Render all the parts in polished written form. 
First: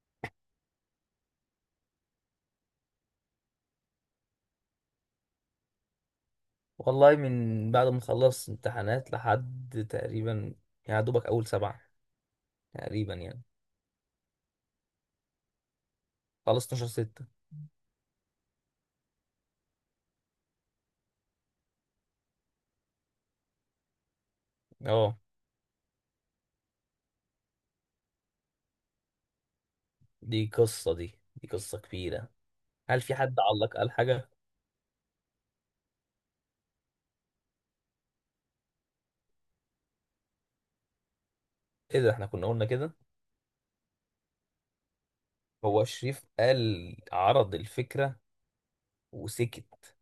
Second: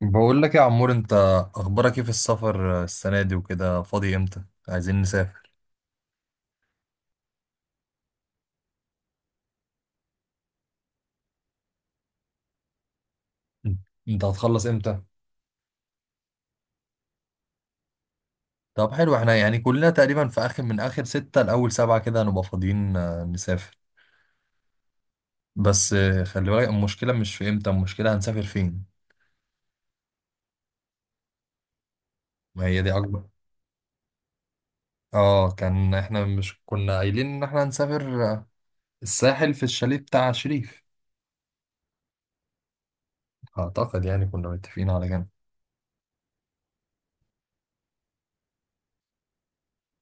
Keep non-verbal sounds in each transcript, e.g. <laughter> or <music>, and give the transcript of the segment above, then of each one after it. بقول لك يا عمور، انت اخبارك ايه في السفر السنه دي وكده؟ فاضي امتى؟ عايزين نسافر. والله، من بعد ما خلصت امتحانات لحد تقريبا يعني دوبك اول سبعة تقريبا يعني. انت هتخلص امتى؟ خلص 12 ستة. طب حلو، احنا يعني كلنا تقريبا في اخر من اخر ستة لاول سبعة كده هنبقى فاضيين، نسافر. اه، بس خلي بالك، المشكله مش في امتى، المشكله هنسافر فين. دي قصة كبيرة. ما هي دي هل في اكبر. حد علق قال حاجة؟ اه، كان احنا مش كنا قايلين ان احنا هنسافر، الساحل في الشاليه بتاع شريف. ايه ده، احنا كنا قلنا كده؟ اعتقد يعني كنا متفقين على كده. هو شريف قال عرض الفكرة وسكت،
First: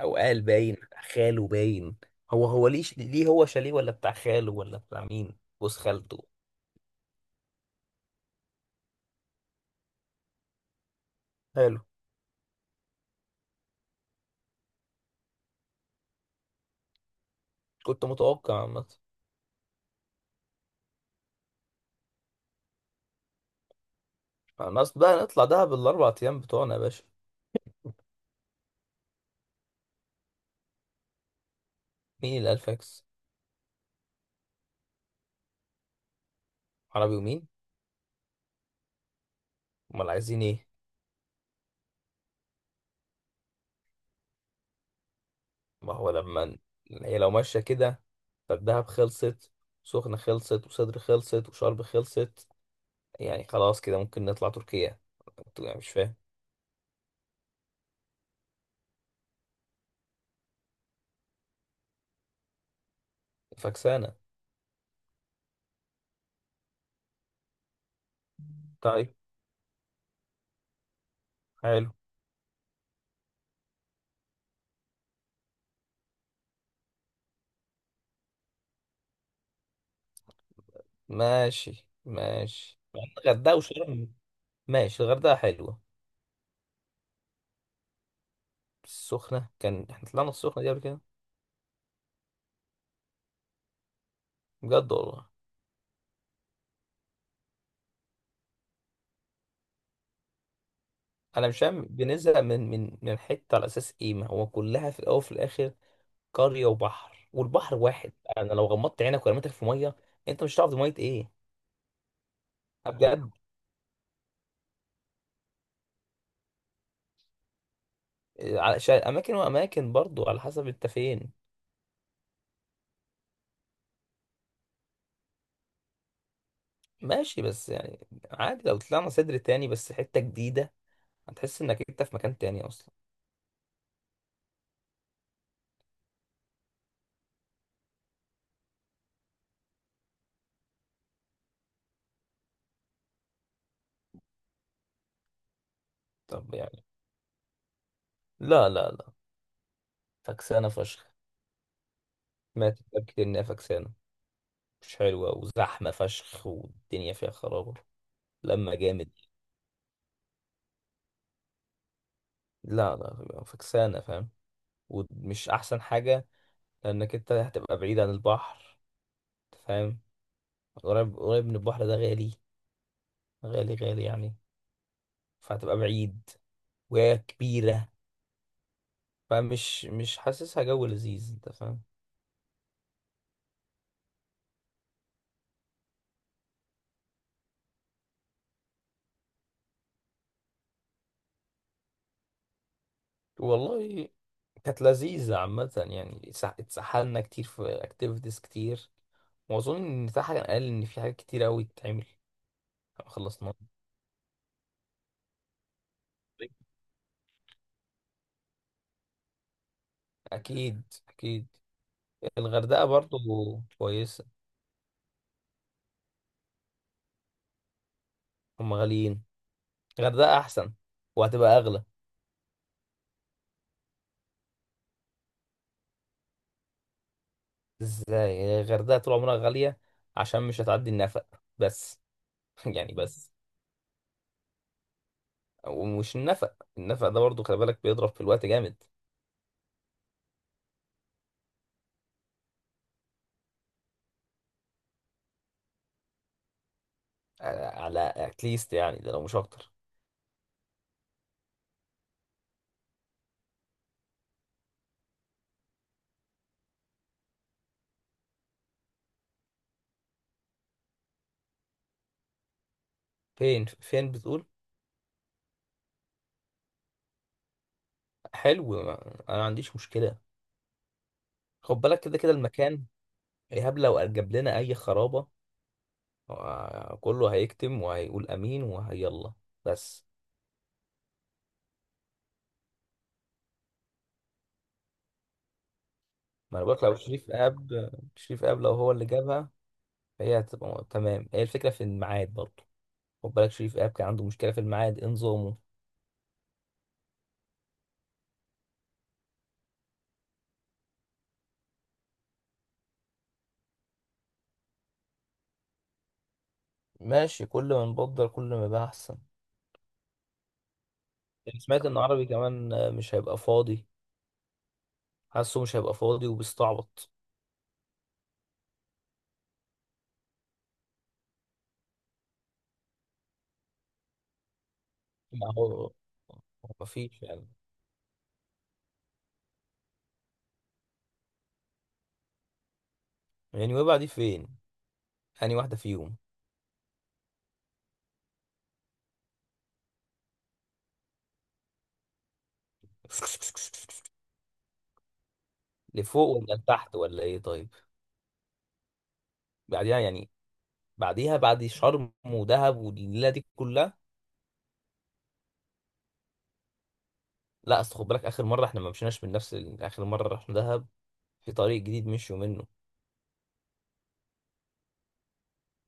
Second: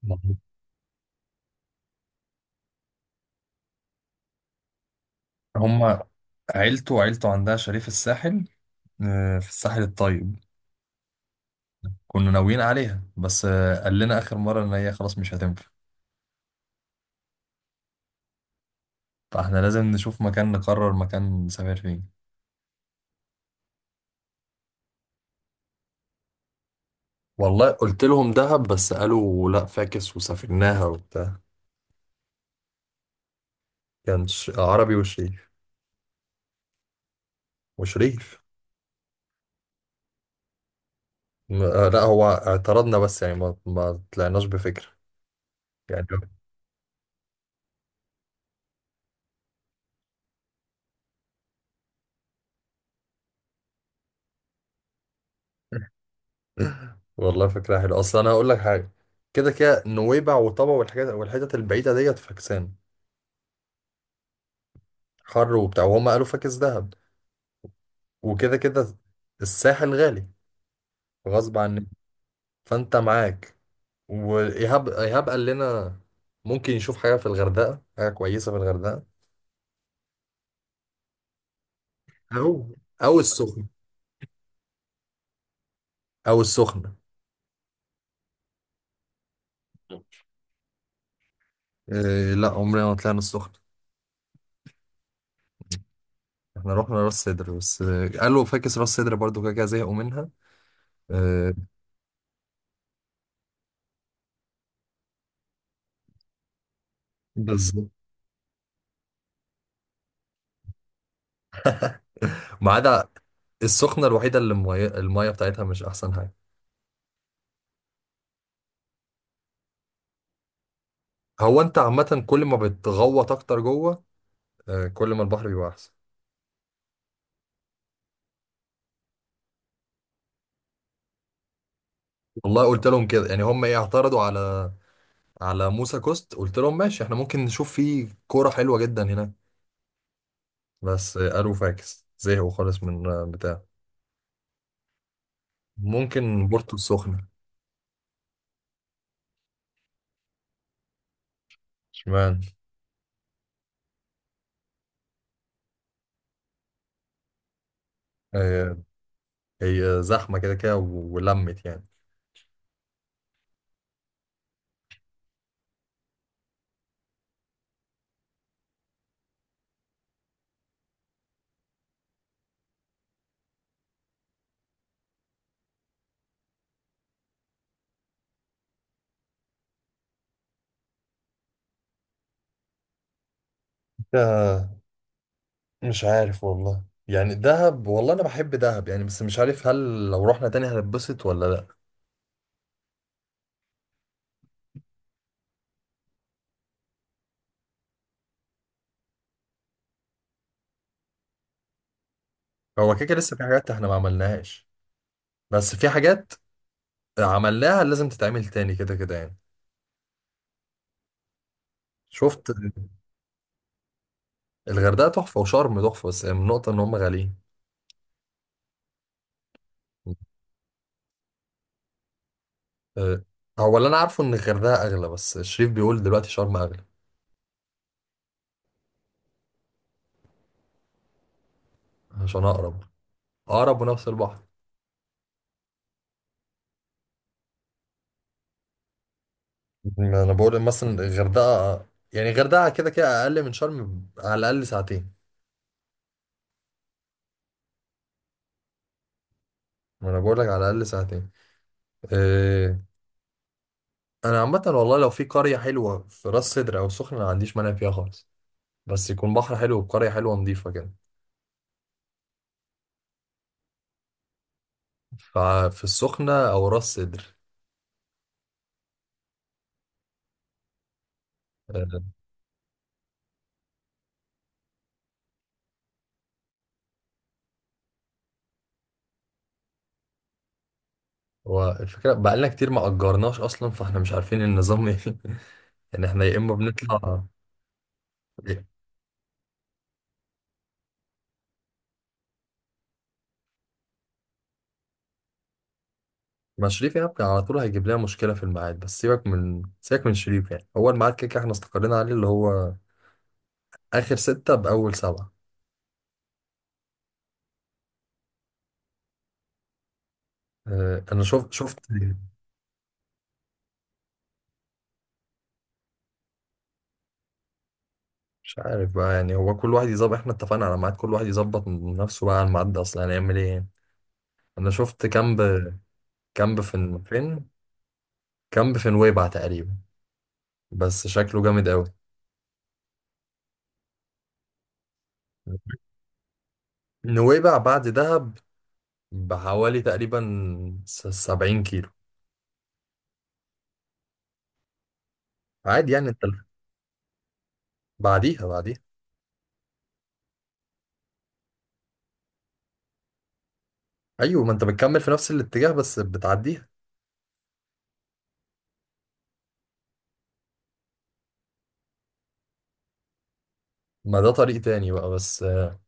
او قال باين بتاع خاله باين. هو ليه هو شاليه ولا بتاع خاله ولا بتاع مين، جوز هم خالته؟ عيلته، وعيلته عندها شاليه في الساحل، في الساحل الطيب. حلو. كنا ناويين عليها، بس قال لنا آخر مرة إن هي خلاص مش هتنفع. كنت متوقع عامة. فاحنا لازم نشوف مكان، نقرر مكان نسافر فين. خلاص بقى نطلع دهب الاربع ايام بتوعنا يا باشا. والله قلت لهم دهب، بس قالوا لا فاكس، وسافرناها وبتاع. مين اللي قال فاكس؟ كان عربي وشريف عربي ومين؟ وشريف امال عايزين ايه؟ لا، هو اعترضنا، بس يعني ما طلعناش بفكرة ما يعني. هو لما هي لو ماشيه كده، فالدهب خلصت، سخنه خلصت، وصدر خلصت، وشرم خلصت. يعني خلاص كده ممكن نطلع تركيا. انتوا يعني، مش فاهم. <laughs> والله فكرة حلوة، أصل أنا هقول لك حاجة. كده كده نويبع وطبع والحاجات والحتت البعيدة ديت فاكسان، فكسانه؟ حر وبتاع، وهم قالوا فاكس دهب. وكده كده طيب. الساحل غالي، غصب عننا. حلو. فانت معاك، وايهاب قال لنا ممكن يشوف حاجه في الغردقه، حاجه كويسه في الغردقه. ماشي او ماشي، مع إن او الغردقه السخنه وشرم. ماشي الغردقه حلوه. او السخنه السخنه، كان احنا طلعنا السخنه دي قبل كده؟ إيه، لا، عمرنا ما طلعنا السخنه. بجد والله. احنا رحنا راس سدر بس قالوا فاكس راس سدر برضو، كده كده زهقوا منها، انا آه. مش فاهم، بنزهق من حته على اساس ايه؟ ما هو كلها في الاول وفي الاخر قرية وبحر، والبحر بالظبط، واحد. انا لو غمضت عينك ورميتك في مية، انت مش هتعرف دي مية ايه، ما عدا بجد. السخنه الوحيده اللي الميه بتاعتها مش احسن حاجه. على اماكن واماكن برضو، على حسب انت فين. هو انت عامه كل ما بتغوط اكتر جوه، كل ما البحر بيبقى احسن. ماشي، بس يعني عادي لو طلعنا صدر تاني، بس حتة جديدة، هتحس انك انت في مكان والله تاني قلت اصلا. لهم كده، يعني هم ايه اعترضوا على على موسى كوست. قلت لهم ماشي احنا ممكن نشوف فيه كورة حلوة جدا هناك، بس قالوا فاكس، زهقوا خالص من بتاع. ممكن طب بورتو يعني، السخنة. لا لا لا، فكسانة فشخ، اشمعنى؟ ماتت. كتير انها فكسانة، مش حلوة وزحمة فشخ، والدنيا فيها خرابة لما آه. جامد. هي زحمة كده كده ولمت يعني، لا لا، فكسانة فاهم، ومش احسن حاجة، لانك انت هتبقى بعيد عن البحر، فاهم؟ قريب قريب من البحر ده غالي، غالي غالي يعني، فهتبقى بعيد، وهي كبيرة. فمش مش حاسسها جو لذيذ، انت فاهم. آه. مش عارف والله، يعني دهب، والله انا بحب دهب يعني، بس مش عارف هل لو رحنا تاني هنتبسط ولا لا. والله كانت لذيذة عامة يعني، اتسحلنا كتير في اكتيفيتيز كتير، واظن ان تحت كان قال ان في حاجات كتير قوي تتعمل. هو كده كده لسه في خلصنا. حاجات احنا ما عملناهاش، بس في حاجات عملناها لازم تتعمل تاني، كده كده يعني. اكيد اكيد. شفت؟ الغردقة برضو كويسة. الغردقة تحفة وشرم تحفة، بس النقطة ان هم غاليين. هم غاليين. الغردقة احسن، وهتبقى اغلى. أه، هو اللي انا عارفه ان الغردقه اغلى، بس الشريف بيقول دلوقتي شرم اغلى. ازاي؟ الغردقة طول عمرها غالية، عشان مش هتعدي النفق بس. عشان <laughs> اقرب، يعني بس. اقرب ونفس البحر. ومش النفق، النفق ده برضو خلي بالك بيضرب في الوقت جامد. ما انا بقول مثلا الغردقه، يعني الغردقه كده كده اقل من شرم على الاقل ساعتين. على اتليست يعني، ده لو مش اكتر. ما انا بقول لك على الاقل ساعتين، أه. انا عامه والله لو في قريه حلوه في راس سدر او السخنه ما عنديش مانع فيها خالص، بس يكون بحر حلو وقريه حلوه نظيفه كده. فين فين بتقول؟ ففي السخنه او راس سدر، حلو. انا ما عنديش مشكله. خد بالك أه. كده كده المكان، ايهاب لو جاب لنا اي خرابه آه، كله هيكتم وهيقول امين وهيلا بس. والفكره بقالنا كتير ما اجرناش اصلا، فاحنا مش عارفين النظام ايه <laughs> يعني احنا يا اما ما انا بقولك، لو بنطلع. شريف اب، شريف اب لو هو اللي جابها، فهي هتبقى تمام. هي الفكره في الميعاد برضو، خد بالك شريف اب كان عنده مشكله في الميعاد انظامه. ما شريف يعني كان على طول هيجيب لنا مشكلة في الميعاد، بس سيبك من شريف. يعني هو الميعاد كده كده احنا استقرينا عليه، اللي هو آخر ستة بأول سبعة. ماشي، كل ما نبدل كل ما يبقى احسن. اه، أنا شفت أنا شفت سمعت ان عربي كمان مش هيبقى فاضي، حاسه مش هيبقى فاضي وبيستعبط. مش عارف بقى، يعني هو كل واحد يظبط، احنا اتفقنا على ميعاد، كل واحد يظبط من نفسه بقى على الميعاد ده، أصلا هنعمل إيه يعني. أنا شفت كامب. ما هو كامب في مفيش يعني. فين؟ كامب في نويبع تقريبا، بس شكله جامد أوي. يعني ويبقى دي فين؟ يعني واحده فيهم. نويبع بعد دهب بحوالي تقريبا 70 كيلو، عادي يعني. أنت لفوق ولا لتحت ولا ايه؟ طيب. بعديها. بعديها يعني، بعديها بعد شرم ودهب والليله دي كلها. ايوه، ما انت بتكمل في نفس الاتجاه بس بتعديها. لا، اصل خد بالك اخر مره احنا ما مشيناش من نفس اخر مره رحنا دهب في طريق جديد مشوا منه. ما ده طريق تاني بقى، بس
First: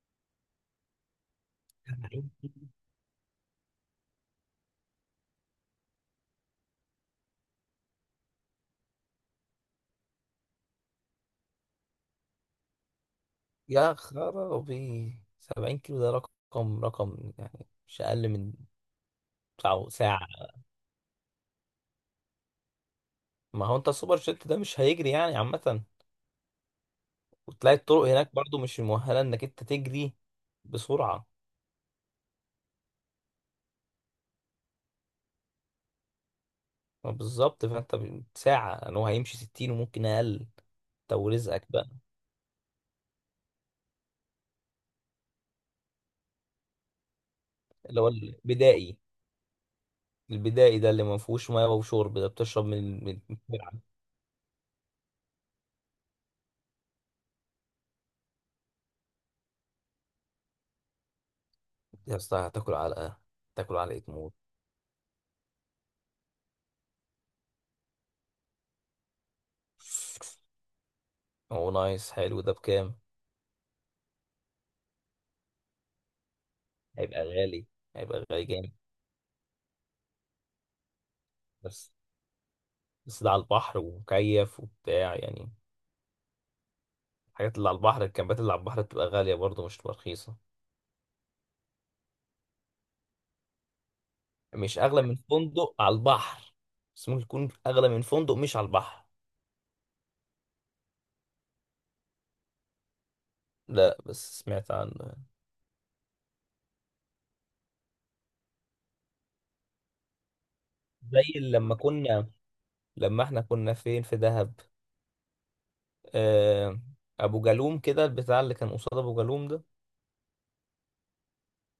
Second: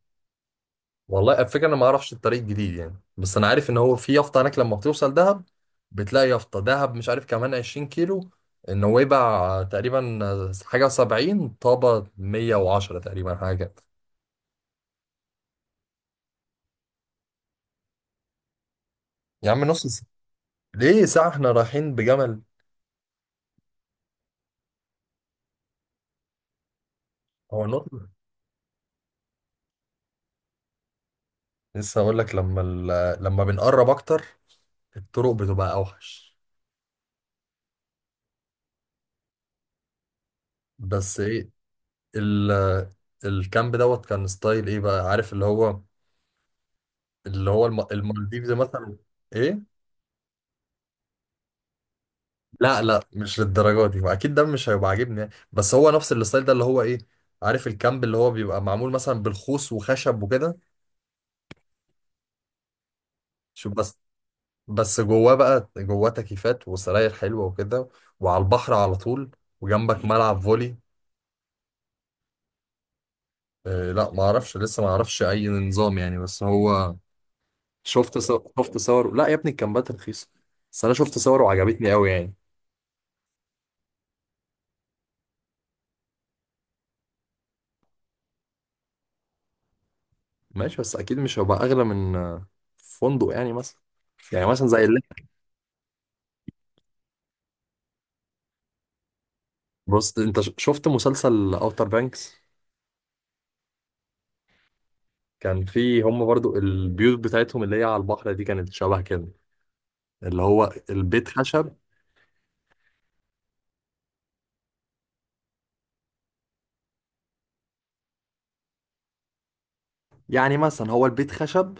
والله الفكره انا ما اعرفش الطريق الجديد يعني، بس انا عارف ان هو في يافطه هناك لما بتوصل دهب، بتلاقي يافطه دهب مش عارف كمان 20 كيلو. النويبع تقريبا حاجه 70، طابه 110 تقريبا، حاجه كده. يا خرابي، 70 كيلو ده رقم، يعني مش اقل من يا عم نص ساعه. ساعه. ليه ساعه؟ احنا رايحين بجمل؟ ما هو انت السوبر جيت ده مش هيجري يعني عامة، هو وتلاقي الطرق نقطة، هناك برضو مش مؤهلة انك انت تجري بسرعة. لسه هقول لك لما ال... لما بنقرب اكتر الطرق بتبقى اوحش. ما بالظبط، فانت ساعة، ان هو هيمشي 60 وممكن اقل. انت بس ايه، ورزقك بقى. ال الكامب دوت، كان ستايل ايه بقى، عارف اللي هو اللي هو اللي هو المالديفز مثلا. البدائي. ايه؟ البدائي ده اللي ما فيهوش ميه وشرب، ده بتشرب لا لا، من مش الترعة. للدرجه دي، واكيد ده مش هيبقى عاجبني يعني. بس هو نفس الستايل ده اللي هو ايه، عارف الكامب اللي هو بيبقى معمول مثلا بالخوص وخشب وكده. يا اسطى هتاكل علقة. شوف تاكل بس. علقة موت. بس جواه بقى جواه تكييفات وسراير حلوه وكده، وعلى البحر على طول، وجنبك ملعب فولي. هو نايس. حلو، ده بكام؟ آه لا، ما اعرفش لسه، ما اعرفش اي نظام يعني، بس هو هيبقى غالي. شفت هيبقى غالي صور جامد شفت صور لا يا ابني، الكامبات رخيصه. بس انا شفت صور بس. وعجبتني قوي يعني. بس ده على البحر ومكيف وبتاع يعني. الحاجات اللي على البحر، الكامبات اللي على البحر بتبقى غالية برضه، مش بتبقى رخيصة. ماشي، بس اكيد مش هيبقى اغلى من فندق يعني مثلا، يعني مثلا مش زي اللي... أغلى من فندق على البحر، بس ممكن يكون أغلى من فندق مش على البحر. بص، انت شفت مسلسل اوتر بانكس؟ لا، بس سمعت عن. كان فيه هم برضو البيوت بتاعتهم اللي هي على البحر دي كانت شبه كده، اللي هو زي البيت خشب. لما كنا، لما احنا كنا فين في دهب؟ آه، أبو جالوم كده، البتاع اللي كان قصاد أبو جالوم ده. يعني مثلا هو البيت خشب،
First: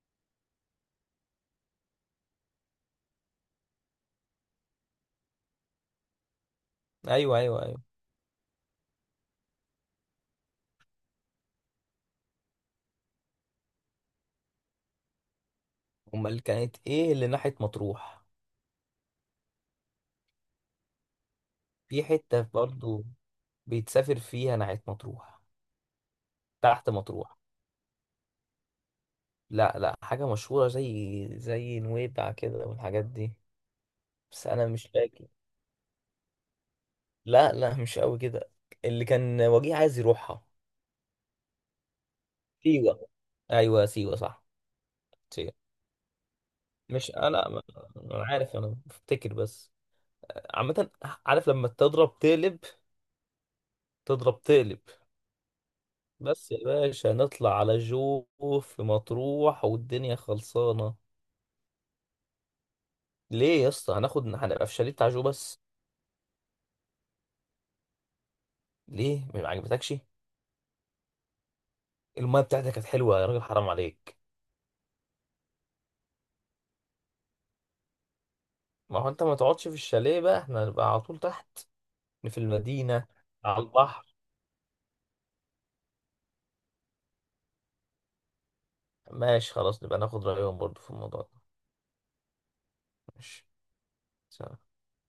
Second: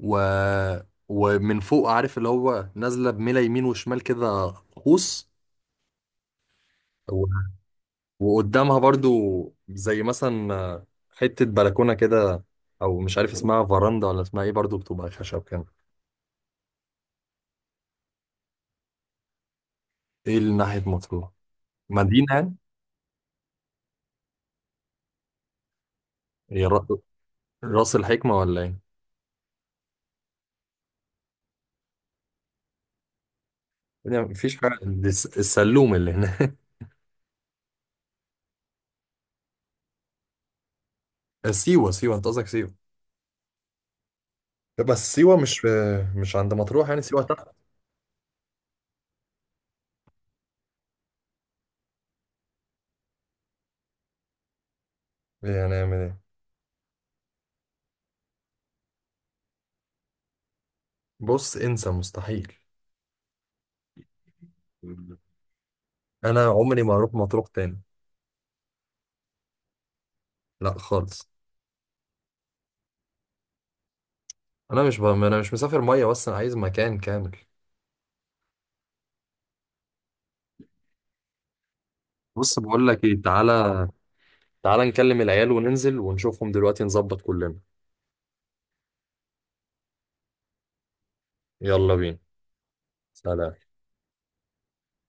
و... ومن فوق، عارف اللي هو نازلة بميلة يمين وشمال كده قوس، و... أيوه أيوه أيوه. وقدامها برضو زي مثلا حتة بلكونة كده، او مش عارف اسمها فراندا ولا اسمها ايه، برضو بتبقى خشب كده. أمال كانت إيه اللي ناحية مطروح؟ ايه اللي ناحية مطروح؟ في مدينة حتة يعني. برضه بيتسافر فيها ناحية مطروح، هي تحت مطروح. راس الحكمة ولا ايه؟ لا لا، حاجة مشهورة زي زي نويبع كده والحاجات دي. يعني بس مفيش انا حاجة مش دي فاكر. السلوم اللي هناك. لا لا، مش قوي كده. اللي كان وجيه عايز يروحها. <laughs> سيوة، سيوة، انت قصدك سيوة. سيوة. ايوه سيوة، صح. بس سيوة سيوة. مش في، مش عند مطروح يعني، مش سيوة تحت. انا، انا عارف، انا بفتكر بس. عامة، عارف لما تضرب تقلب، تضرب تقلب. يعني هنعمل ايه. بس يا باشا نطلع على جو في مطروح والدنيا خلصانة. بص، انسى، مستحيل. ليه يا اسطى؟ هناخد، هنبقى في شاليه بتاع جو بس. انا عمري ما اروح مطروح تاني. ليه، ما عجبتكش؟ لا خالص. المايه بتاعتك كانت حلوة يا راجل، حرام عليك. انا مش ب... انا مش مسافر مية، بس انا عايز مكان كامل. ما هو انت ما تقعدش في الشاليه بقى، احنا هنبقى على طول تحت في بص بقول لك المدينة ايه، على تعالى البحر. تعالى نكلم العيال وننزل ونشوفهم دلوقتي نظبط كلنا. ماشي خلاص، نبقى ناخد رأيهم برضو في الموضوع ده. يلا بينا. ماشي، سلام. سلام.